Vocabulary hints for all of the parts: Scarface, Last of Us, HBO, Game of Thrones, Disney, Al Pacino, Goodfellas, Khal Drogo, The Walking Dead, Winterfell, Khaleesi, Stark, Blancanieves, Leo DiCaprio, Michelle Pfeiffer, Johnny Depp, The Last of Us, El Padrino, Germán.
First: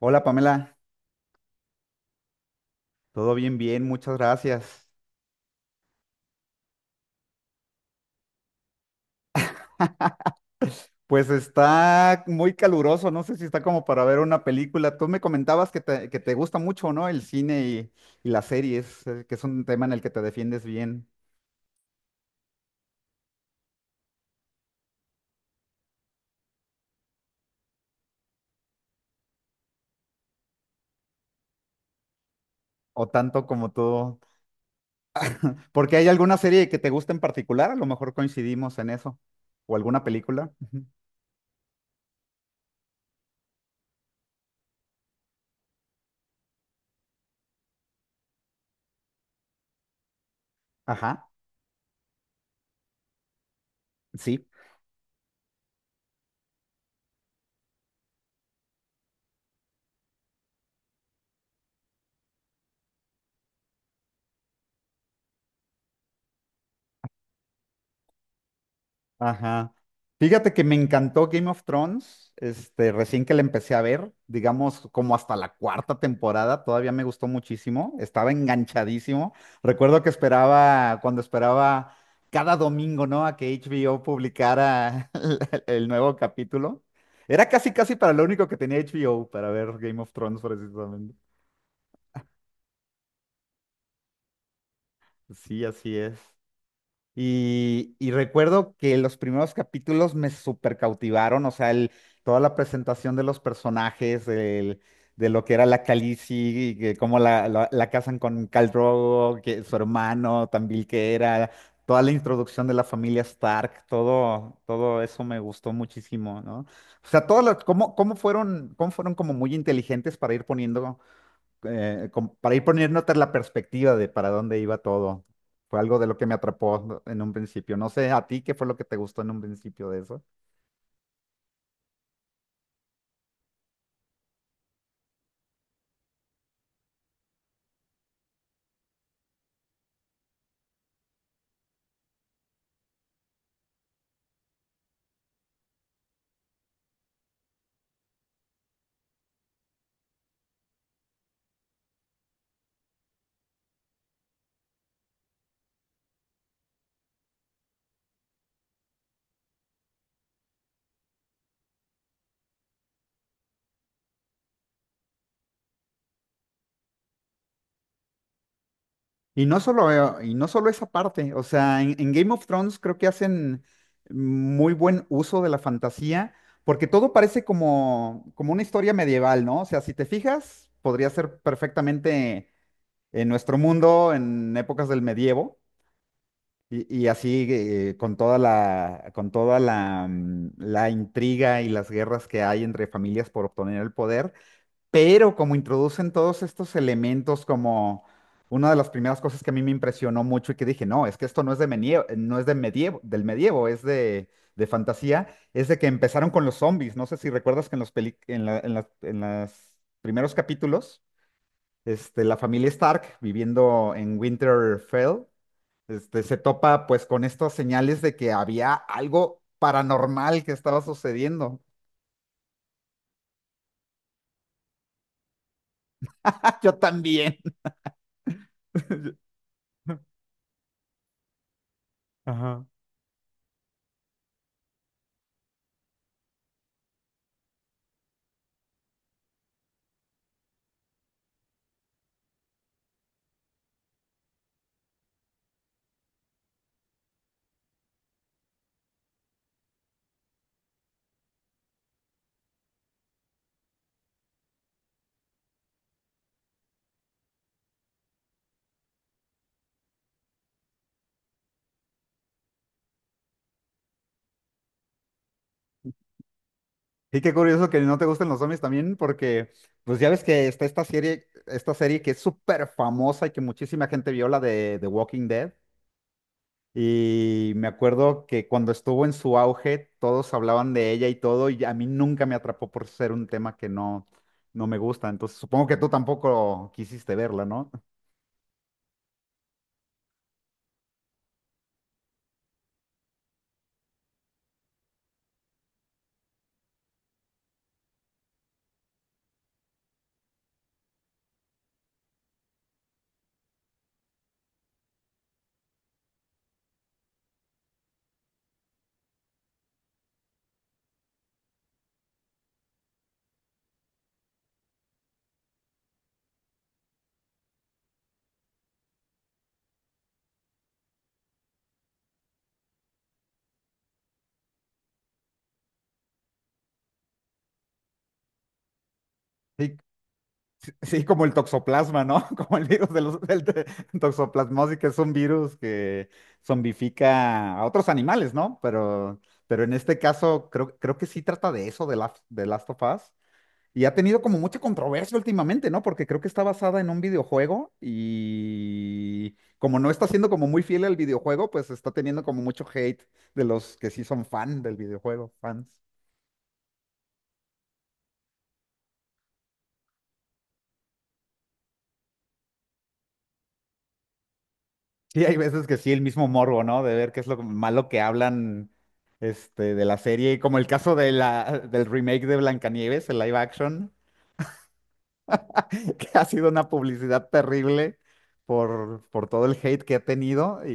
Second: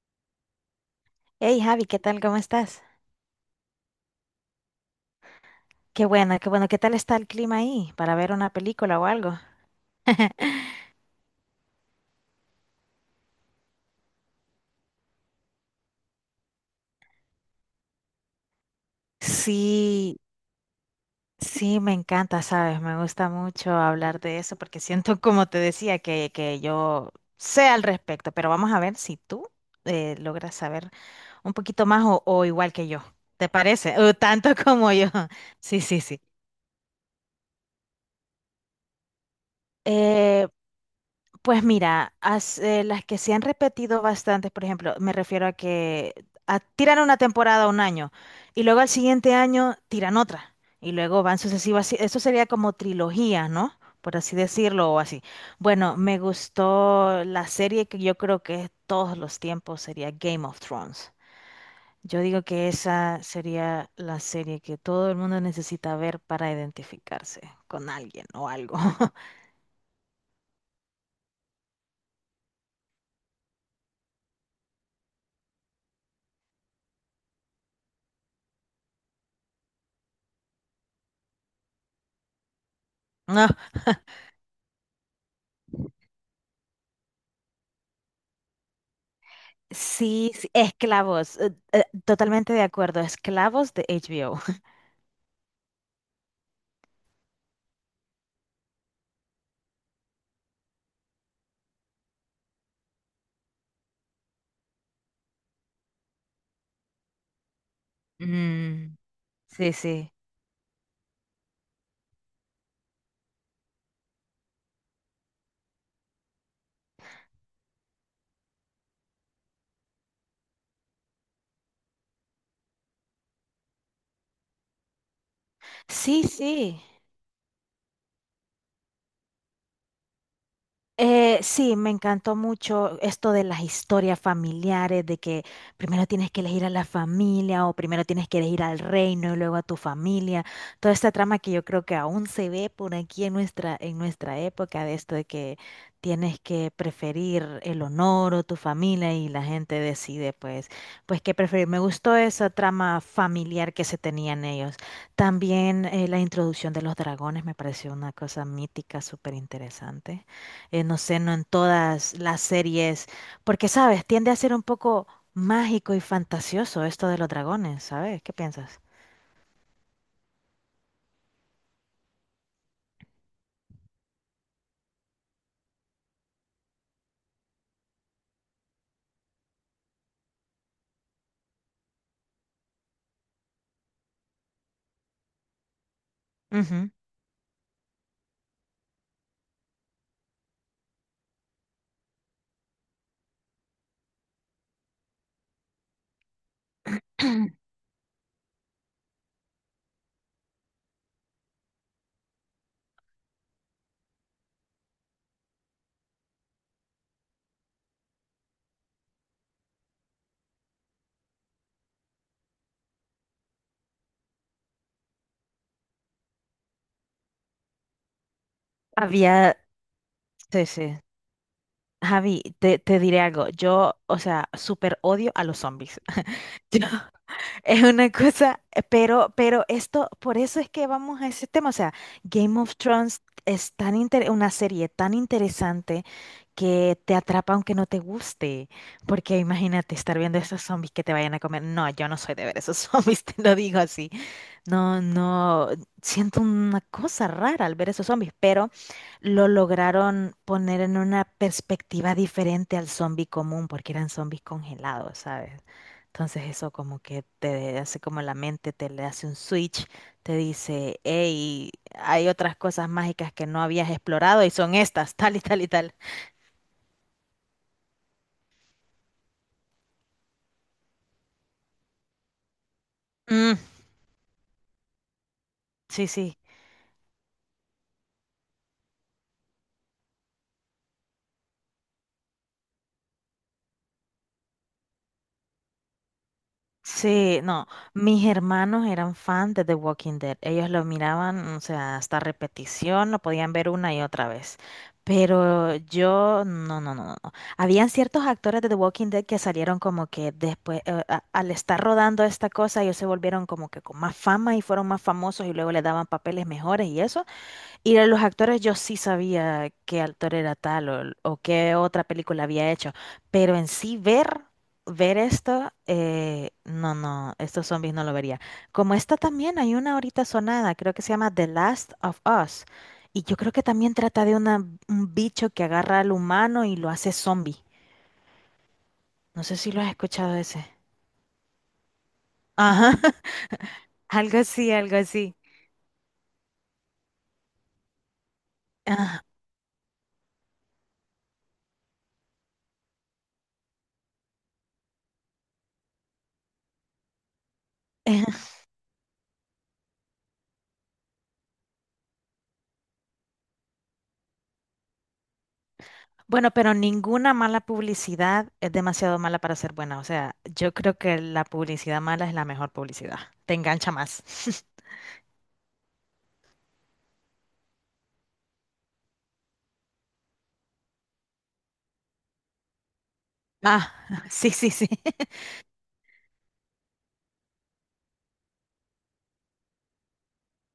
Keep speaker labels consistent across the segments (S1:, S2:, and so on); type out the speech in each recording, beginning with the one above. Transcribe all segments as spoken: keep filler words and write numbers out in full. S1: Hola Pamela,
S2: Hey Javi, ¿qué tal? ¿Cómo estás?
S1: todo bien, bien, muchas gracias.
S2: Qué bueno, qué bueno. ¿Qué tal está el clima ahí para ver una película o algo?
S1: Pues está muy caluroso, no sé si está como para ver una película. Tú me comentabas que te, que te gusta mucho, ¿no? El cine y, y las series, eh, que es un tema en el que
S2: Sí,
S1: te defiendes bien,
S2: sí, me encanta, ¿sabes? Me gusta mucho hablar de eso porque siento, como te decía, que, que yo sé al respecto, pero vamos a ver si tú eh, logras saber un poquito más o, o igual que yo.
S1: o tanto
S2: ¿Te
S1: como
S2: parece? O
S1: tú.
S2: tanto como yo. Sí,
S1: Porque
S2: sí,
S1: hay
S2: sí.
S1: alguna serie que te gusta en particular, a lo mejor coincidimos en eso, o alguna
S2: Eh,
S1: película. Ujú.
S2: Pues mira, as- eh, las que se han repetido bastante, por ejemplo, me refiero a que a- tiran una temporada un año y luego al siguiente año tiran otra y luego
S1: Ajá,
S2: van sucesivas. Sí, eso sería como trilogía, ¿no? Por así
S1: sí.
S2: decirlo o así. Bueno, me gustó la serie que yo creo que es todos los tiempos sería Game of Thrones. Yo digo que esa sería la serie que todo el mundo necesita ver para identificarse con alguien o algo.
S1: Ajá. Fíjate que me encantó Game of Thrones, este, recién que la empecé a ver, digamos como hasta la cuarta temporada, todavía me gustó muchísimo, estaba enganchadísimo. Recuerdo que esperaba, cuando esperaba cada domingo, ¿no? A que H B O publicara el el nuevo capítulo. Era casi, casi para lo único que tenía H B O, para ver Game of
S2: Sí,
S1: Thrones
S2: sí,
S1: precisamente.
S2: esclavos, eh, eh, totalmente de acuerdo, esclavos de H. HBO.
S1: Sí, así es. Y, y recuerdo que los primeros capítulos me super cautivaron, o sea, el- toda la presentación de los personajes, el- de lo que era la Khaleesi, y que cómo la, la, la casan con Khal
S2: Mm,
S1: Drogo, que
S2: sí,
S1: su
S2: sí.
S1: hermano también que era, toda la introducción de la familia Stark, todo, todo eso me gustó muchísimo, ¿no? O sea, todo lo- cómo, cómo fueron, cómo fueron como muy inteligentes para ir poniendo eh, com- para ir poniéndote la perspectiva de para dónde iba todo. Fue algo de lo
S2: Sí,
S1: que me
S2: sí.
S1: atrapó en un principio. No sé a ti qué fue lo que te gustó en un principio de eso.
S2: Eh, sí, me encantó mucho esto de las historias familiares, de que primero tienes que elegir a la familia o primero tienes que elegir al reino y luego a tu familia. Toda esta trama que yo creo que aún se ve por aquí en nuestra, en nuestra época, de esto de que tienes que preferir el honor o tu familia y la gente decide pues, pues qué preferir. Me gustó esa trama familiar que se tenían ellos. También eh, la introducción de los dragones me pareció una cosa mítica, súper interesante, eh, no sé, no en todas las series, porque, ¿sabes? Tiende a ser un poco mágico y fantasioso esto de los dragones, ¿sabes? ¿Qué piensas?
S1: Y no solo, eh, y no solo esa parte, o sea, en, en Game of Thrones creo que hacen muy buen uso de la fantasía, porque todo parece como, como una historia medieval, ¿no? O sea, si te fijas, podría ser perfectamente en nuestro mundo, en épocas del medievo. Y,
S2: Ujú.
S1: y así eh, con toda la, con toda la, mm, la intriga y las guerras que hay entre familias por obtener el poder, pero como introducen todos estos elementos como una de las primeras cosas que a mí me impresionó mucho y que dije, no, es que esto no es de medievo, no es de medievo, del medievo, es de, de fantasía, es de que empezaron con los zombies. No sé si recuerdas que en los peli- en la- en las- en los primeros capítulos, este, la familia Stark viviendo en Winterfell este, se topa pues con estas señales de que había algo
S2: Había,
S1: paranormal que
S2: sí,
S1: estaba
S2: sí.
S1: sucediendo.
S2: Javi, te, te diré algo. Yo, o sea, súper odio a los zombies.
S1: Ah, yo
S2: Yo-
S1: también.
S2: Es una cosa, eh, pero, pero, esto, por eso es que vamos a ese tema. O sea, Game
S1: Ajá.
S2: of Thrones es tan inter- una serie tan interesante que te atrapa aunque no te guste. Porque imagínate estar viendo esos zombies que te vayan a comer. No, yo no soy de ver esos zombies, te lo digo así. No, no, siento una cosa rara al ver esos zombies, pero lo lograron poner en una perspectiva diferente al zombie común, porque eran zombies congelados, ¿sabes? Entonces eso como que te hace como la mente, te le hace un switch, te dice, hey, hay otras cosas mágicas que no habías explorado y son estas, tal y tal y tal.
S1: Y qué curioso que no te gusten los zombies también, porque pues ya ves que está esta serie, esta serie que es súper famosa y que
S2: Mm,
S1: muchísima gente vio, la de The Walking Dead.
S2: sí, sí.
S1: Y me acuerdo que cuando estuvo en su auge, todos hablaban de ella y todo, y a mí nunca me atrapó por ser un tema que no, no me gusta. Entonces supongo que tú tampoco quisiste
S2: Sí,
S1: verla,
S2: no,
S1: ¿no?
S2: mis hermanos eran fans de The Walking Dead. Ellos lo miraban, o sea, hasta repetición, lo podían ver una y otra vez. Pero yo, no, no, no, no, no. Habían ciertos actores de The Walking Dead que salieron como que después, eh, a- al estar rodando esta cosa, ellos se volvieron como que con más fama y fueron más famosos y luego les daban papeles mejores y eso. Y de los actores, yo sí sabía qué actor era tal o, o qué otra película había hecho, pero en sí ver, ver esto, eh, no, no, estos zombies no lo vería. Como esta también hay una ahorita sonada, creo que se llama The Last of Us, y yo creo que también trata de una, un bicho que agarra al humano y lo hace zombie. No sé si
S1: ¿Y
S2: lo has escuchado ese.
S1: sí, como el toxoplasma, ¿no? Como el virus
S2: Ajá,
S1: de los- del de-
S2: algo así,
S1: toxoplasmosis, que
S2: algo
S1: es un
S2: así.
S1: virus que zombifica a otros animales, ¿no? Pero,
S2: Ajá.
S1: pero en este caso creo, creo que sí trata de eso, de, Last- de Last of Us. Y ha tenido como mucha controversia últimamente, ¿no? Porque creo que está basada en un videojuego y como no está siendo como muy fiel al videojuego, pues está teniendo como mucho hate de los que sí son fan del videojuego, fans.
S2: Bueno, pero ninguna mala publicidad es demasiado mala para ser buena. O sea, yo creo que la publicidad mala es la mejor publicidad. Te engancha más.
S1: Sí, hay veces que sí, el mismo morbo, ¿no? De ver qué es lo malo que hablan este, de la serie, como el caso de la, del remake de Blancanieves, el live action,
S2: Ah, sí, sí, sí.
S1: que ha sido una publicidad terrible por, por todo el hate que ha tenido y,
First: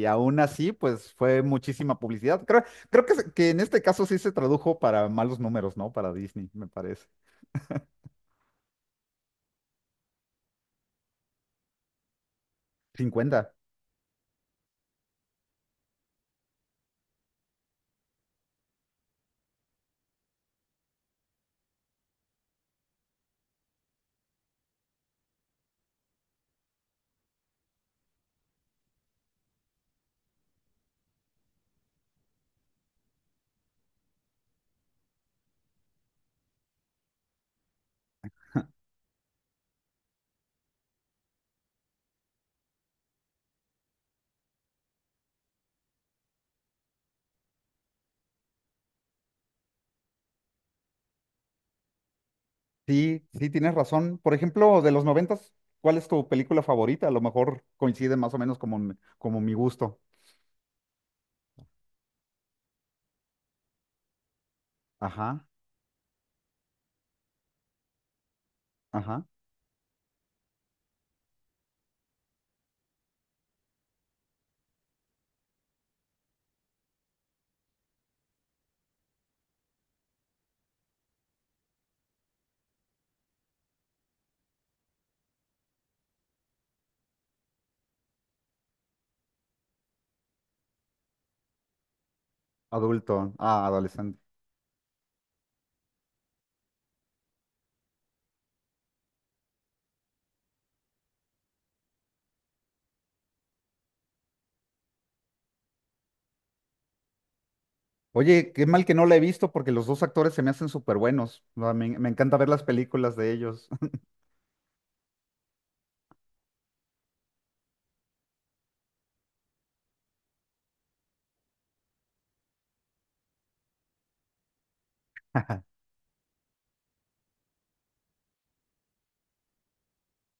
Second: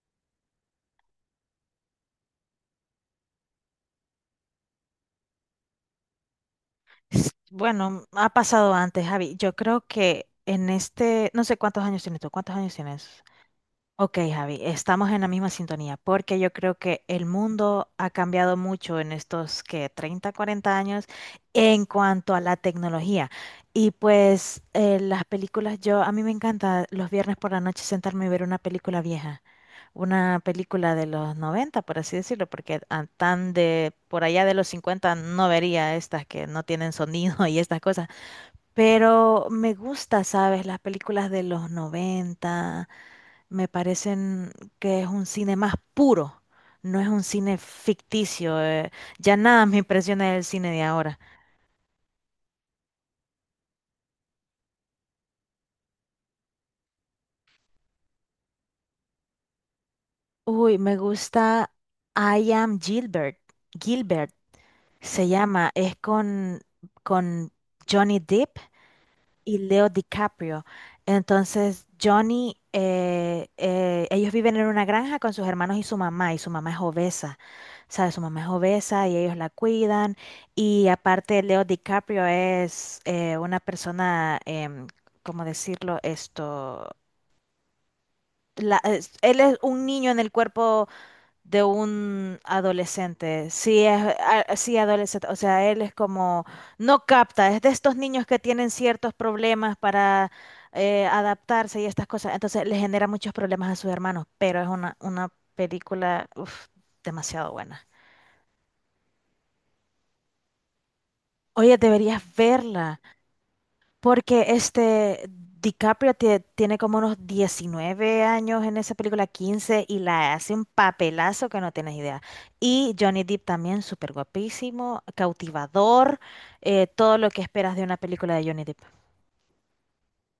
S1: y aún así, pues fue muchísima publicidad. Creo, creo que, se- que en este caso sí se tradujo para malos números, ¿no? Para Disney, me parece.
S2: Bueno, ha pasado antes, Javi. Yo creo que en este, no sé cuántos años tienes tú, ¿cuántos años tienes?
S1: Cincuenta,
S2: Ok, Javi, estamos en la misma sintonía, porque yo creo que el mundo ha cambiado mucho en estos que treinta, cuarenta años en cuanto a la tecnología. Y pues eh, las películas, yo a mí me encanta los viernes por la noche sentarme y ver una película vieja, una película de los noventa, por así decirlo, porque a- tan de por allá de los cincuenta no vería estas que no tienen sonido y estas cosas. Pero me gusta, ¿sabes? Las películas de los noventa me parecen que es un cine más puro, no es un cine ficticio. eh, ya nada me impresiona del cine de ahora.
S1: sí, sí, tienes razón. Por ejemplo, de los noventas, ¿cuál es tu película favorita? A lo mejor coincide más o menos como, mi- como mi gusto.
S2: Uy, me gusta I Am Gilbert. Gilbert se
S1: Ajá,
S2: llama, es con, con, Johnny Depp
S1: ajá.
S2: y Leo DiCaprio. Entonces, Johnny, eh, eh, ellos viven en una granja con sus hermanos y su mamá, y su mamá es obesa, ¿sabes? Su mamá es obesa y ellos la cuidan. Y aparte, Leo DiCaprio es eh, una persona, em, ¿cómo decirlo? Esto, la- es- él es un niño en el cuerpo de un
S1: Adulto,
S2: adolescente.
S1: ah,
S2: Sí, es
S1: adolescente.
S2: a- sí, adolescente. O sea, él es como, no capta, es de estos niños que tienen ciertos problemas para eh, adaptarse y estas cosas. Entonces le genera muchos problemas a sus hermanos, pero es una, una película uf, demasiado buena.
S1: Oye, qué mal que no la he visto porque los dos actores se me hacen súper buenos. No,
S2: Oye,
S1: Me, me
S2: deberías
S1: encanta ver las
S2: verla.
S1: películas de ellos.
S2: Porque este DiCaprio tie- tiene como unos diecinueve años en esa película, quince y la hace un papelazo que no tienes idea. Y Johnny Depp también, súper guapísimo, cautivador, eh, todo lo que esperas de una película de Johnny Depp.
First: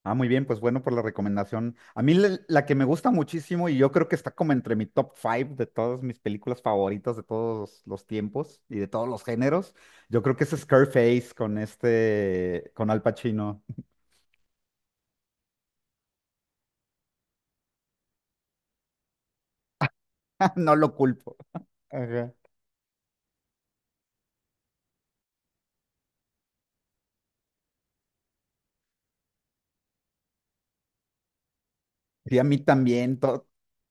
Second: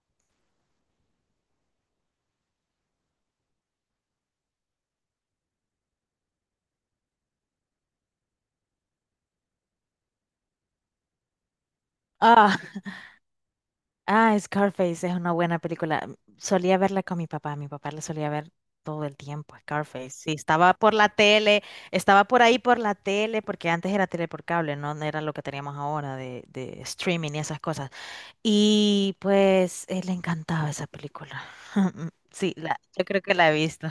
S1: Ah, muy bien, pues bueno por la recomendación. A mí la, la que me gusta muchísimo y yo creo que está como entre mi top five de todas mis películas favoritas de todos los tiempos y de todos los géneros, yo creo que es Scarface con
S2: Ah,
S1: este, con Al Pacino.
S2: ah, Scarface es una buena película. Solía verla con mi papá, mi papá la solía ver todo el tiempo, Scarface. Sí, estaba
S1: No
S2: por
S1: lo
S2: la
S1: culpo.
S2: tele, estaba
S1: Ajá.
S2: por ahí por la tele, porque antes era tele por cable, no, no era lo que teníamos ahora de, de streaming y esas cosas. Y pues eh, le encantaba esa película.
S1: Sí, a
S2: Sí,
S1: mí
S2: la, yo
S1: también.
S2: creo que
S1: To-
S2: la he visto.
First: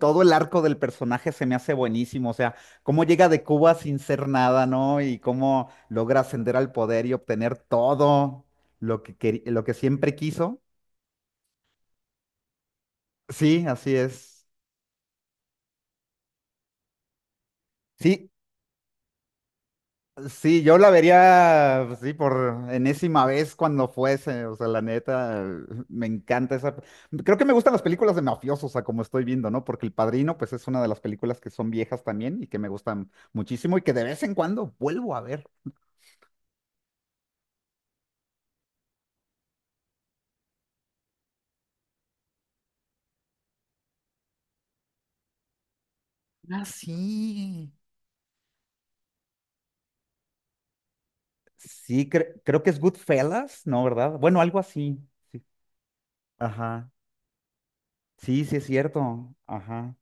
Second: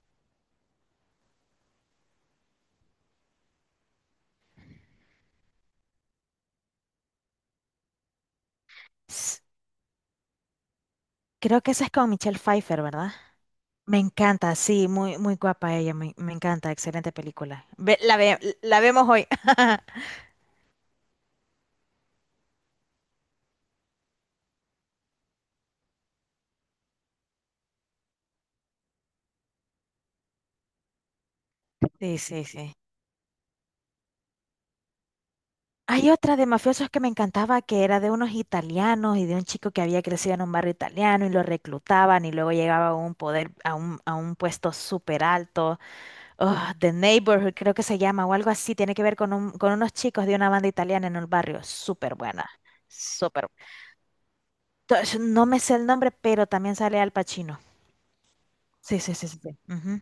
S1: Todo el arco del personaje se me hace buenísimo, o sea, cómo llega de Cuba sin ser nada, ¿no? Y cómo logra ascender al poder y obtener todo lo que,
S2: S-
S1: queri- lo que siempre quiso.
S2: Creo que esa es con Michelle Pfeiffer, ¿verdad?
S1: Sí, así
S2: Me
S1: es.
S2: encanta, sí, muy, muy guapa ella, me, me encanta, excelente película. Ve- la,
S1: Sí,
S2: ve- la vemos hoy.
S1: sí, yo la vería, pues sí, por enésima vez cuando fuese, o sea, la neta, me encanta esa... Creo que me gustan las películas de mafiosos, a como estoy viendo, ¿no? Porque El Padrino, pues es una de las películas que son viejas
S2: Sí,
S1: también
S2: sí,
S1: y que me
S2: sí.
S1: gustan muchísimo y que de vez en cuando vuelvo a ver.
S2: Hay otra de mafiosos que me encantaba que era de unos italianos y de un chico que había crecido en un barrio italiano y lo reclutaban y luego llegaba a un poder, a un, a un puesto súper alto. Oh,
S1: Ah,
S2: The Neighborhood,
S1: sí.
S2: creo que se llama, o algo así, tiene que ver con, un- con unos chicos de una banda italiana en el barrio.
S1: Sí,
S2: Súper
S1: cre-
S2: buena,
S1: creo que es
S2: súper.
S1: Goodfellas, ¿no? ¿Verdad? Bueno, algo así.
S2: To-
S1: Sí.
S2: No me sé el nombre, pero también
S1: Ajá.
S2: sale Al Pacino.
S1: Sí, sí es
S2: Sí, sí, sí,
S1: cierto.
S2: sí, sí.
S1: Ajá.
S2: Ujú.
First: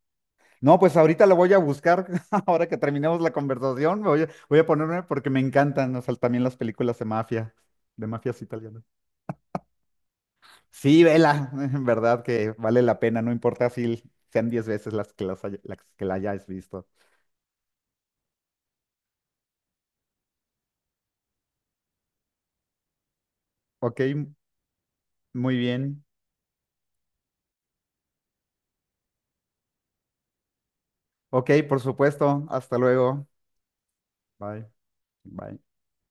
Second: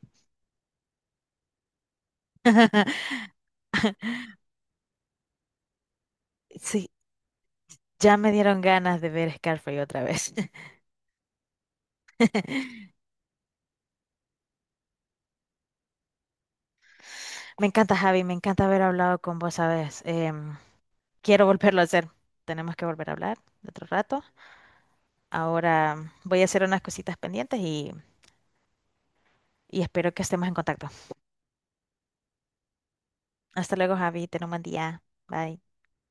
S1: No, pues ahorita lo voy a buscar. Ahora que terminemos la conversación, me voy a, voy a ponerme porque me encantan, o sea, también las
S2: Sí,
S1: películas de mafia, de
S2: ya me
S1: mafias
S2: dieron
S1: italianas.
S2: ganas de ver Scarface otra vez.
S1: Sí, vela, en verdad que vale la pena, no importa si sean diez veces las que, las, haya- las que la hayas visto.
S2: Me encanta, Javi, me encanta haber hablado con vos, ¿sabes? Em, quiero volverlo a hacer. Tenemos que volver a hablar otro
S1: Ok,
S2: rato.
S1: muy bien.
S2: Ahora voy a hacer unas cositas pendientes y, y espero que estemos en contacto.
S1: Ok, por supuesto. Hasta luego.
S2: Hasta luego, Javi, ten un buen
S1: Bye.
S2: día.
S1: Bye.
S2: Bye.